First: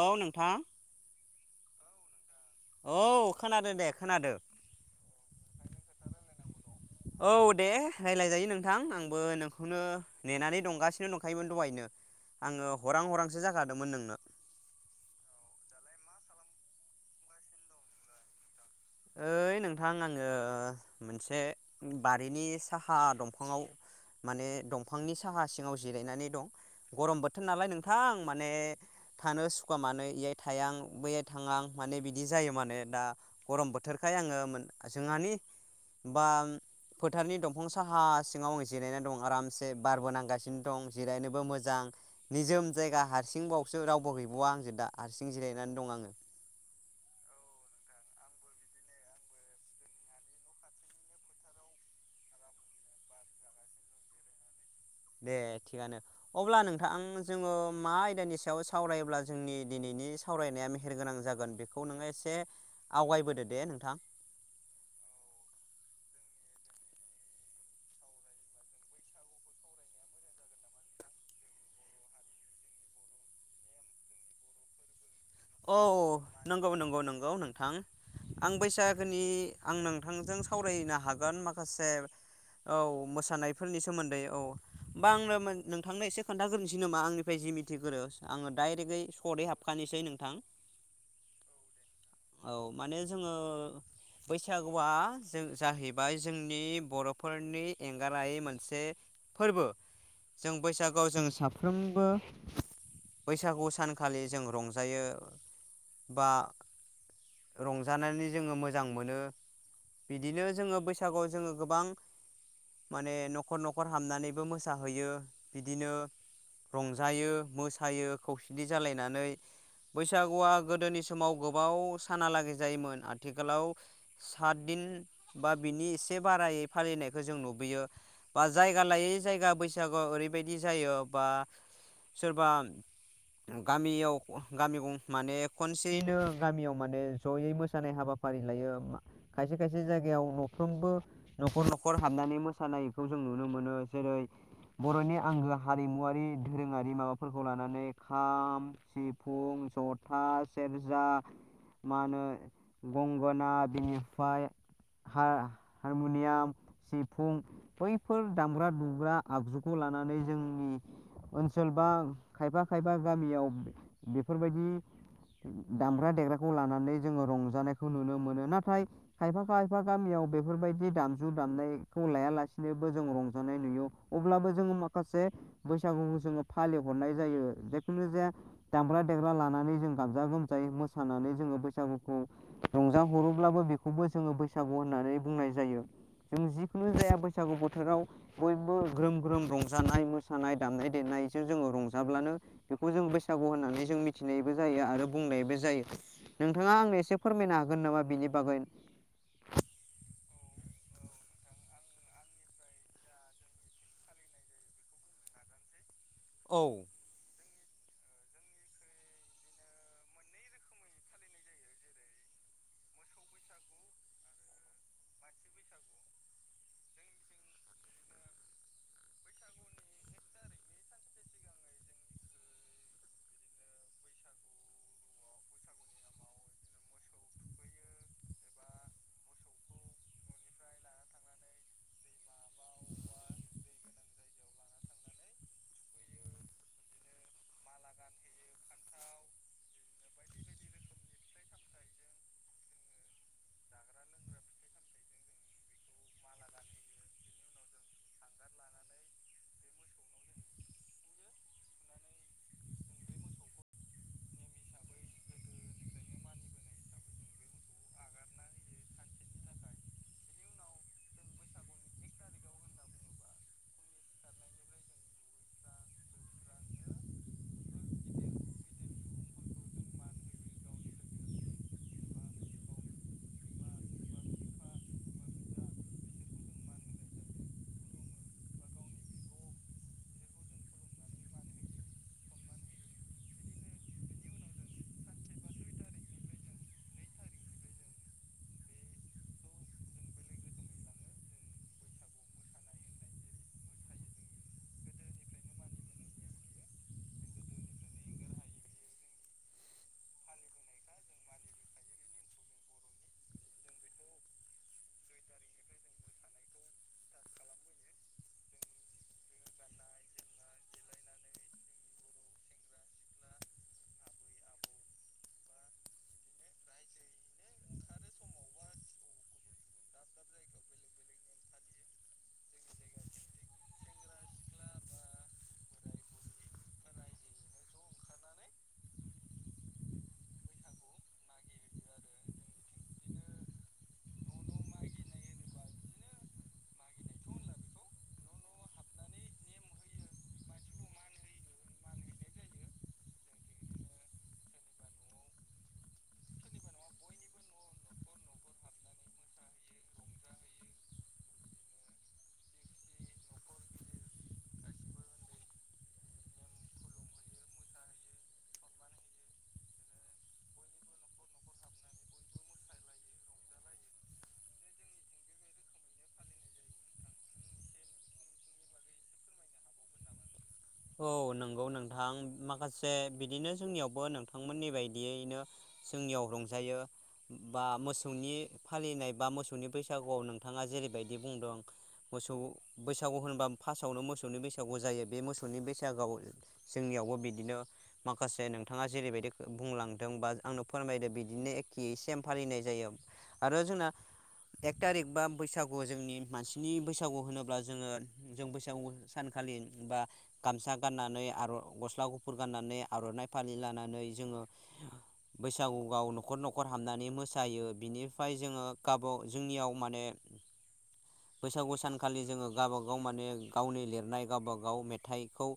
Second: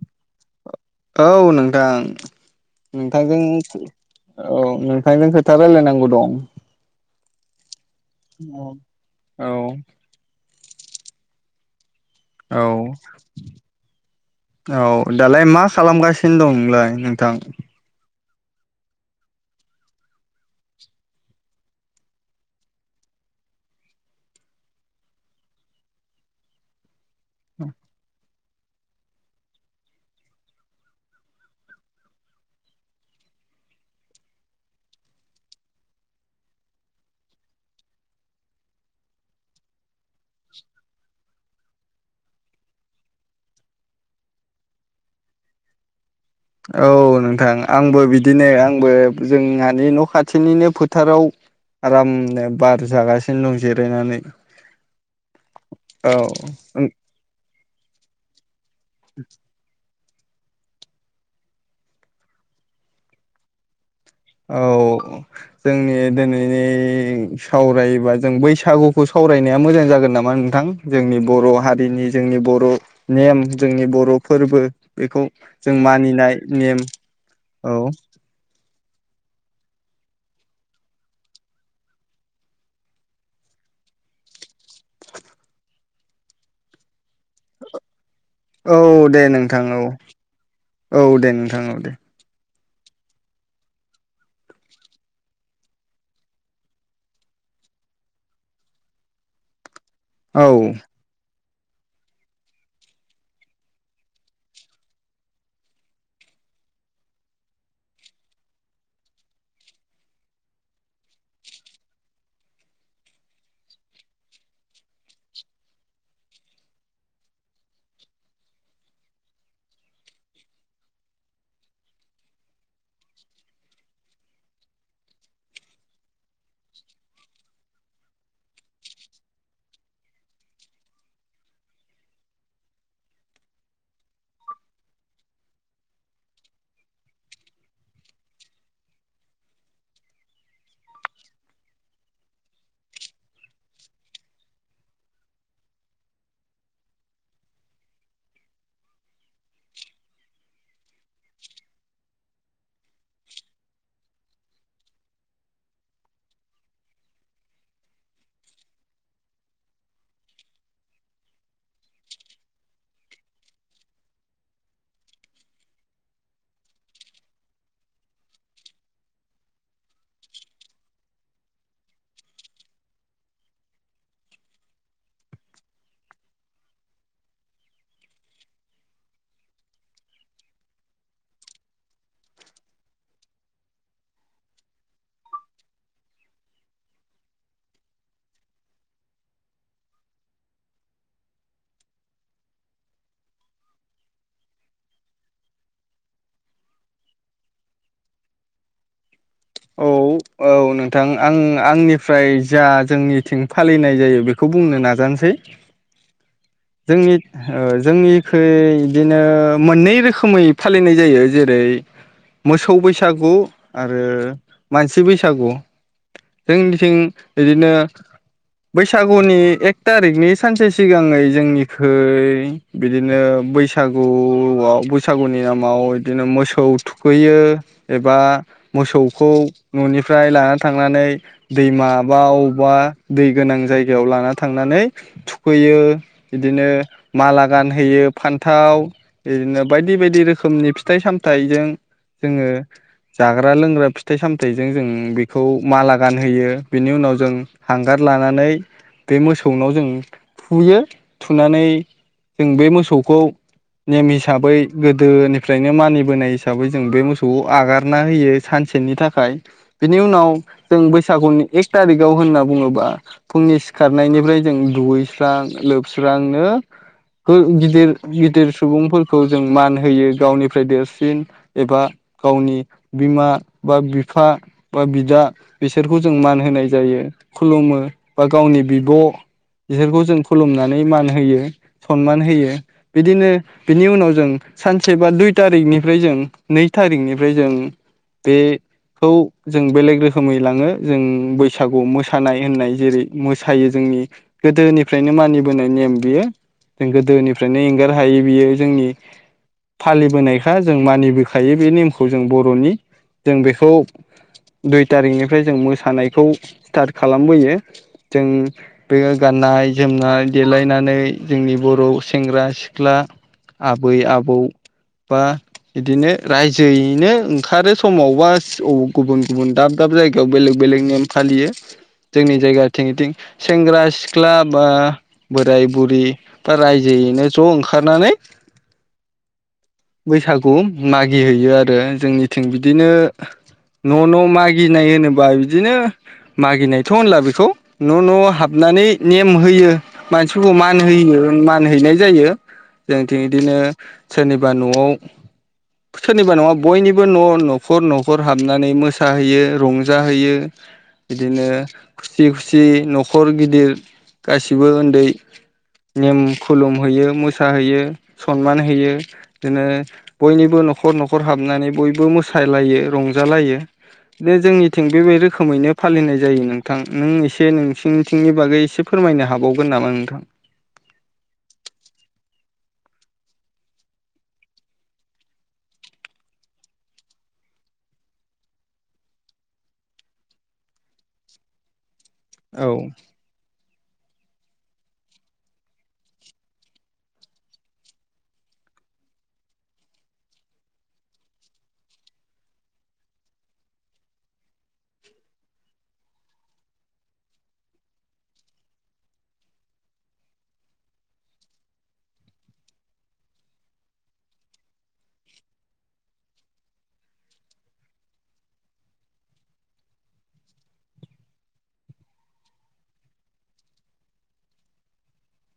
औ नोंथां औ नोंथां औ नोंथांजों खोनादों दे खोनादों औ नोंथांजों खोथा रायलायनांगौ दं औ दे रायलायजायो नोंथां आंबो औ नोंखौनो नेनानै दंगासिनो दंखायोमोन दहायनो औ आङो हरां हरांसो जाखादोंमोन नोंनो औ दालाय मा खालामगासिनो दं नोंलाय नोंथां ओइ नोंथां आङो मोनसे बारिनि साहा दंफाङाव माने दंफांनि साहा सिङाव जिरायनानै दं गरम बोथोर नालाय नोंथां माने थानो सुखाआ मानो बेय थायां बैयै थाङां माने बिदि जायो माने दा गरम बोथोरखाय आङो जोंहानि बा फोथारनि दंफां साहा सिङाव आं जिरायनानै दं आरामसे बारबोनांगासिनो दं जिरायनोबो मोजां निजोम जायगा हारसिं बावसो रावबो गैबावा आंजो दा हारसिं जिरायनानै दं आङो औ नोंथां आंबो बिदिनो आंबो जोंहानि न' खाथिनिनो फोथाराव आरामनो बार जागासिनो दं जिरायनानै दे थिगानो अब्ला औ नोंथां जोङो मा आयदानि स सायाव सावरायोब्ला जोंनि दिनैनि सावरायनाया मेहेर गोनां जागोन बेखौ नोङो एसे आवगायबोदो दे नोंथां। औ जोंनि दिनैनि सावरायबा जों बैसागुखौ सावरायनाया मोजां जागोन नामा नोंथां जोंनि बर' हारिनि जोंनि बर' नेम जोंनि बर' फोरबो बेखौ जों औ मानिनाय नंगौ नेम नंगौ नंगौ नोंथां औ आं बैसाग [unintelligible] नि आं नोंथांजों सावरायनो हागोन माखासे औ मोसानायफोरनि सोमोन्दै औ होमबा आंनो नोंथांनो एसे खोन्थाग्रोनोसै नामा आंनि [unintelligible] जि मिथिग्रो आङो औ डाइरेकयै दे सर्टयै नोंथां औ हाबखानोसै नों औ दे नोंथां औ दे। औ माने जोङो बैसागुआ जों जाहैबाय जोंनि बर'फोरनि एंगारहायै मोनसे फोरबो। औ जों बैसागुआव जों साफ साफ्रोमबो बैसागु सानखालि जों रंजायो। बा रंजानानै जोङो मोजां मोनो बिदिनो जोङो बैसागुआव जोङो गोबां माने न'खर न'खर हामनानैबो मोसाहैयो बिदिनो रंजायो मोसायो खौसेथि जालायनानै बैसागुआ गोदोनि समाव गोबाव सानालागै जायोमोन आथिखालाव सातदिन बा बिनि एसे बारायै फालिनायखौ जों नुबोयो बा जायगा लायै जायगा बैसागु ओरैबायदि जायो बा सोरबा गामियाव गामि ग-माने खनसेयैनो गामियाव माने जयै मोसानाय हाबाफारि लायो खायसे खायसे जायगायाव न'फ्रोमबो न'खर न'खर हाबनानै मोसानायखौ जों नुनो मोनो जेरै बर'नि आंगो हारिमुवरारि दोरोङारि माबाफोरखौ लानानै खाम सि फुं जथा सेरजा मा होनो गंगोना बिनिफ्राय हा हारमुनियाम सिफुं बैफोर दामग्रा दुग्रा आगजुखौ लानानै जोंनि ओनसोल बा खायफा खायफा गामियाव बेफोरबायदि दामग्रा देग्राखौ लानानै जोङो रंजानायखौ नुनो मोनो नाथाय खायफा खायफा गामियाव बेफोरबायदि दामजु दामनायखौ लायालासिनोबो जों रंजानाय नुयो अब्लाबो जोङो माखासे बैसागुखौ जोङो फालिहरनाय जायो जिखुनु जे दामग्रा देग्रा लानानै जों गाजा गोमजायै मोसानानै जोङो बैसागुखौ रंजााहरोब्लाबो बेखौबो जोङो बैसागु होननानै बुंनाय जायो जों जिखुनु जाया बैसागु बोथोराव बयबो ग्रोम ग्रोम रंजानाय मोसानाय दामनाय देनायजों जोङो रंजाब्लानो बेखौ जों बो होननानै जों मिथिनायबो जायो आरो बुंनायबो जायो नोंथाङा आंनो एसे फोरमायनो हागोन नामा बिनि बागै? औ औ नोंथां आं आंनिफ्राय जा जोंनिथिं फालिनाय जायो बेखौ बुंनो नाजानोसै। जोंनि जोंनिखै बिदिनो मोननै रोखोमै फालिनाय जायो जेरै मोसौ बैसागु आरो मानसि बैसागु जोंनिथिं बिदिनो बैसागुनि एक थारिखनि सानसे सिगाङै जोंनिखै बिदिनो बैसागुआव बैसागुनि नामाव बिदिनो मोसौ थुखैयो एबा मोसौ खौ न'निफ्राय लाना थांनानै दैमाबा अबावबा दै गोनां जायगायाव लाना थांनानै थुखैयो बिदिनो माला गानहोयो फान्थाव बिदिनो बायदि बायदि रोखोम रोखोमनि फिथाइ सामथाइजों जोङो जाग्रा लोंग्रा फिथाइ सामथाइजों जों बेखौ माला गानहोयो बेनि उनाव जों हांगार लानानै बे मोसौनाव जों थुयो थुनानै जों बे मोसौखौ नेम हिसाबै गोदोनिफ्रायनो मानिबोनाय हिसाबै जों बे मोसौखौ आगारना होयो सानसे नि थाखाय बिनि उनाव जों बैसागुनि एक थारिकआव होनना बुङोबा फुंनि सिखारनायनिफ्राय जों दुगैस्रां लोबस्रांनो गिदिर गिदिर सुबुंफोरखौ जों मान होयो गावनिफ्राय देरसिन एबा गावनि बिमा बा बिफा बा बिदा बिसोरखौ जों मान होनाय जायो खुलुमो बा गावनि बिब' बिसोरखौ जों खुलुमनानै मान होयो सनमान होयो बिदिनो बिनि उनाव जों सानसे बा दुइ थारिखनिफ्राय जों नै थारिखनिफ्राय जों बेखौ जों बेलेग रोखोमै लाङो जों बैसागु मोसानाय होननाय जेरै मोसायो जोंनि गोदोनिफ्रायनो मानिबोनाय नेम बियो जों गोदोनिफ्रायनो एंगार हायि बियो जोंनि फालिबोनायखा जों मानिबोखायो बे नेमखौ जों बर'नि जों बेखौ दुइ थारिखनिफ्राय जों मोसानायखौ स्टार्ट खालामबोयो जों बेयो गाननाय जोमनाय देलायनानै जोंनि बर' सेंग्रा सिख्ला आबै आबौ बा बिदिनो रायजोयैनो खारो समावबा गुबुन गुबुन दाब दाब जायगायाव बेलेग बेलेग नेम फालियो जोंनि जायगाथिंथिं सेंग्रा सिख्ला बा बोराय बुरि बा रायजोयैनो ज' ओंखारनानै बैसागु मागिहैयो आरो जोंनि थिं बिदिनो न' न' मागिनाय होनोबा बिदिनो मागिनायथ' होनला बेखौ न' न' हाबनानै नेम होयो मानसिफोरखौ मान होयो मान हैनाय जायो जोंथिं बिदिनो सोरनिबा न'आव सोरनिबा नङा बयनिबो बबो न' न'खर न'खर हाबनानै मोसाहैयो रंजाहैयो बिदिनो खुसि खुसि न'खर गिदिर गासिबो उन्दै निम खुलुम होयो मोसाहैयो सनमान होयो बिदिनो बयनिबो न'खर न'खर हाबनानै बयबो बो मोसायलायो रंजालायो बे जोंनिथिं बेबाय रोखोमैनो फालिनाय जायो नोंथां नों एसे नोंसिनिथिंनि बागै एसे फोरमायनो हाबावगोन नामा नोंथां? औ नंगौ नोंथां माखासे बिदिनो जोंनियावबो नोंथांमोननि बायदियैनो जोंनियाव रंजायो बा मोसौनि फालिनाय बा मोसौनि बैसागुआव नोंथाङा जेरैबायदि बुंदों मोसौ औ बैसागु होनबा फासआवनो मोसौ नि बैसागु जायो बे मोसौ गुनि बैसागु जोंनियावबो बिदिनो माखासे नोंथाङा जेरैबायदि बुंलांदों बा आंनो फोरमायदों बिदिनो एखे सेम फालिनाय जायो आरो जोंना एक थारिक बा बैसागु जोंनि मानसिनि बैसागु होनोब्ला जोङो जों बैसागु सानखालि बा गामसा गाननानै गस्ला गुफुर गाननानै आर'नाइ फालि लानानै जोङो बैसागु गाव न'खर न'खर हाबनानै मोसायो बिनिफ्राय जोङो गावब जोंनियाव माने बैसागु सानखालि जोङो गावबागाव माने गावनि लिरनाय गावबागाव मेथ थाइखौ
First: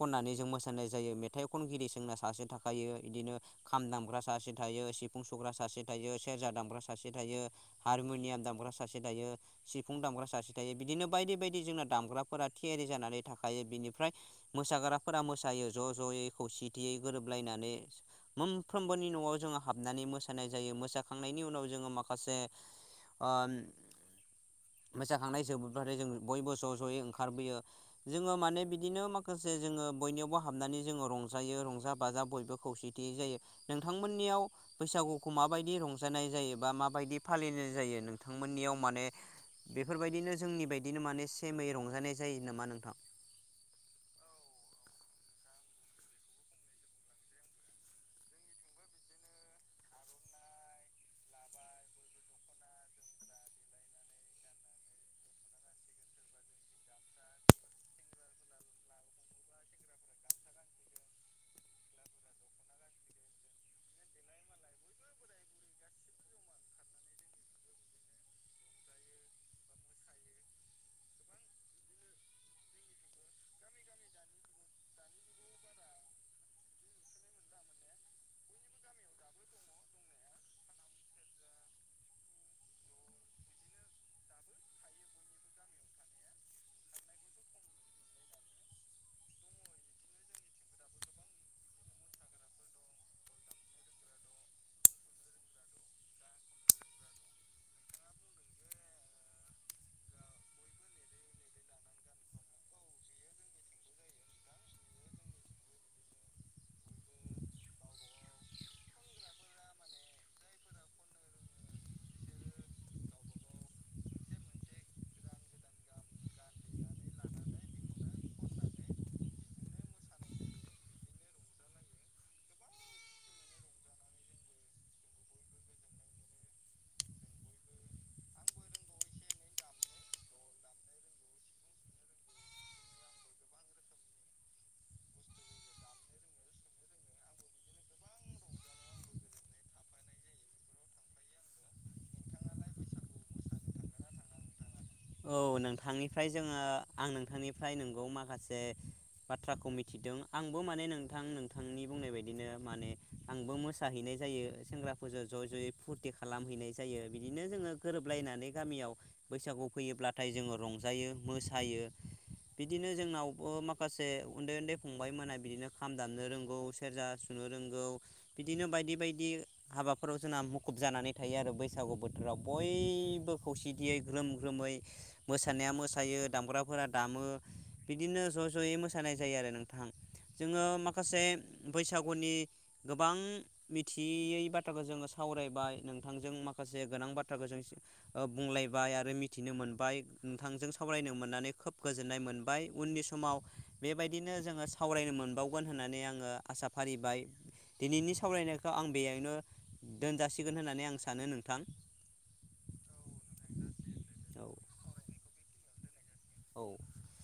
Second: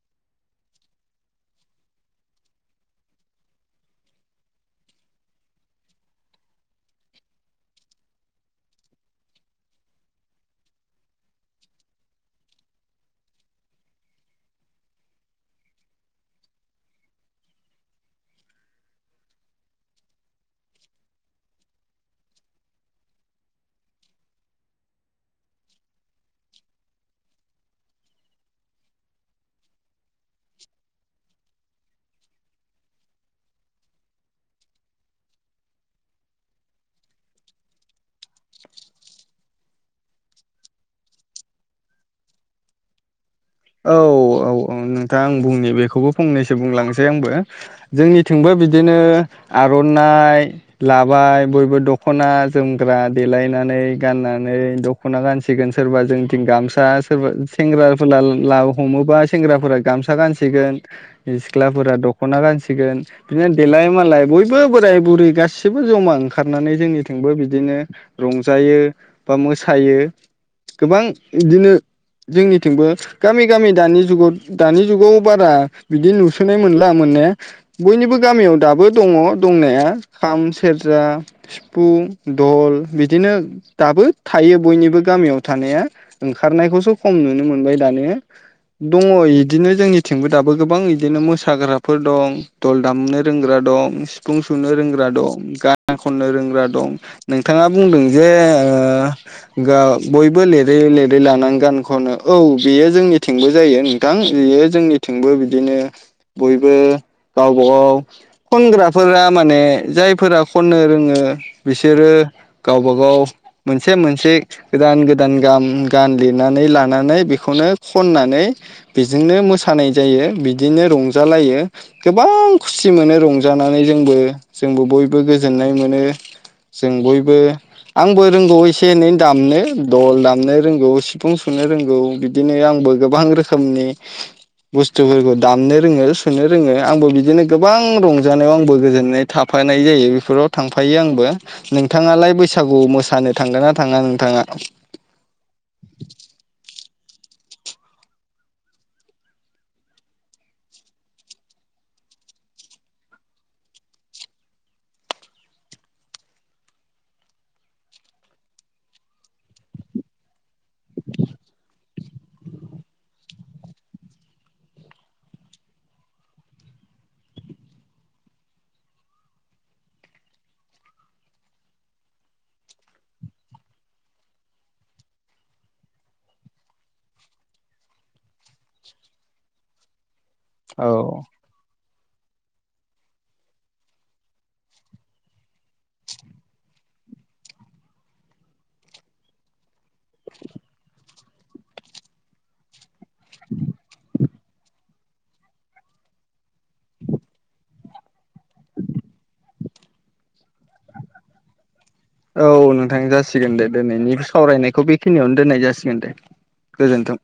खननानै जों मोसानाय जायो मेथाइ खनगिरि जोंना सासे थाखायो बिदिनो खाम दामग्रा सासे थायो सिफुं सुग्रा सासे थायो सेरजा दामग्रा सासे थायो हारमुनियाम दामग्रा सासे थायो सिफुं दामग्रा सासे थायो बिदिनो बायदि बायदि जोंना दामग्राफोरा थियारि जानानै थाख खायो बिनिफ्राय मोसाग्राफोरा मोसायो ज' ज'यै खौसेथियै गोरोबलायनानै मोनफ्रोमबोनि न'आव जोङो हाबनानै मोसानाय जायो मोसाखांनायनि उनाव जोङो माखासे मोसाखांनाय जोबोब्लाथाय जों बयबो ज' ज'यै ओंखारबोयो। जोङो माने बिदिनो माखासे जोङो बयनियावबो हाबनानै जोङो रंजायो रंजा बाजा बयबो खौसेथिय जायो नोंथांमोननियाव बैसागुखौ माबायदि रंजानाय जायो बा माबायदि फालिनाय जायो नोंथांमोननियाव माने बेफोरबायदिनो जोंनि बायदिनो माने सेमै रंजानाय जायो नामा नोंथां? औ -औ -औ नोंथाङां आं बुंनि बेखौबो फंनैसो बुंलांसै आंबो जोंनिथिंबो बिदिनो आर'नाइ लाबाय बयबो दख'ना, जोमग्रा देलायनानै गाननानै दख'ना गानसिगोन सोरबा जोंथिं गामसा सोरबा सेंग्राफोर ला लाव हमोबा सेंग्राफोरा गामसा गानसिगोन सिख्लाफोरा दख'ना गानसिगोन बिदिनो देलाय मालाय बयबो बोराय -बुरि गासिबो जमा ओंखारनानै जोंनिथिंबो बिदिनो रंजायो बा मोसायो गोबां बिदिनो जोंनिथिंबो गामि -गामि दानि जुगाव दानि जुगाव बारा बिदि नुसोनाय मोनला मोननाया बयनिबो गामियाव दाबो दङ दंनाया खाम, सेरजा, सिफुं, दल बिदिनो दाबो थायो बयनिबो गामियाव थानाया ओंखारनायखौसो खम नुनो मोनबाय दानिया दङ बिदिनो जोंनिथिंबो दाबो गोबां बिदिनो मोसाग्राफोर दं दल दामनो रोंग्रा दं, सिफुं सुनो रोंग्रा दं गान खननो रोंग्रा दं, नोंथाङा बुंदों जे बयबो लिरै -लिरै लानानै गान खनो औ बेयो जोंनिथिंबो जायो नोंथां बियो जोंनिथिंबो बिदिनो बयबो गावबा- गाव खनग्राफोरा माने जायफोरा खननो रोङो बिसोरो गावबा -गाव मोनसे मोनसे गोदान- गोदान गान गान लिरनानै लानानै बेखौनो खननानै बिजोंनो मोसानाय जायो बिदिनो रंजालायो गोबां खुसि मोनो रंजानानै जोंबो जोंबो बयबो गोजोननाय मोनो जों बयबो आंबो रोंगौ एसे एनै दामनो दल दामनो रोंगौ सिफुं सुनो रोंगौ बिदि बिदिनो आंबो गोबां रोखोमनि बुस्थुफोरखौ दामनो रोङो, सुनो रोङो, आंबो बिदिनो गोबां रंजानायाव आंबो गोजोननाय थाफानाय जायो बेफोराव थांफायो आंबो नोंथाङालाय बैसागु मोसानो थांगोन ना थाङा नोंथाङा औ नोंथांनिफ्राय जोङो आं नोंथांनिफ्राय नोंगौ माखासे बाथ्राखौ मिथिदों आंबो माने नोंथां नोंथांनि बुंनाय बायदिनो माने आंबो मोसाहैनाय जायो सेंग्राफोरजों ज' ज'यै फुरथि खालामहैनाय जायो बिदिनो जोङो गोरोबलायनानै गामियाव बैसागु फैयोब्लाथाय जोङो रंजायो मोसायो बिदिनो जोंनावबो माखासे उन्दै -उन्दै फंबायमोना बिदिनो खाम दामनो रोंगौ, सेरजा सुनो, रोंगौ बिदिनो बायदि बायदि हाबाफोराव जोंना मुखुब जानानै थायो आरो बैसागु बोथोराव बयबो खौसेथियै ग्रोमोम खोमै मोसानाया मोसायो दामग्राफोरा दामो बिदिनो ज' ज'यै मोसानाय जायो आरो नोंथां जोङो औ माखासे बैसागुनि गोबां मिथियै बाथ्राखौ जोङो सावरायबाय नोंथांजों माखासे गोनां बाथ्राखौ जों बुंलायबाय आरो मिथिनो मोनबाय नोंथांजों सावरायनो मोननानै खोब गोजोननाय मोनबाय उननि सम समाव बेबायदिनो जोङो सावरायनो मोनबावगोन होननानै आङो आसा फारिबाय दिनैनि सावरायनायखौ आं बेयावनो दोनजासिगोन होननानै आं सानो नोंथां। औ नोंथां जासिगोन दे दिनैनि औ सावरायनायखौ बेखिनियावनो दोननाय जासि गोन दे। औ गोजोनथों।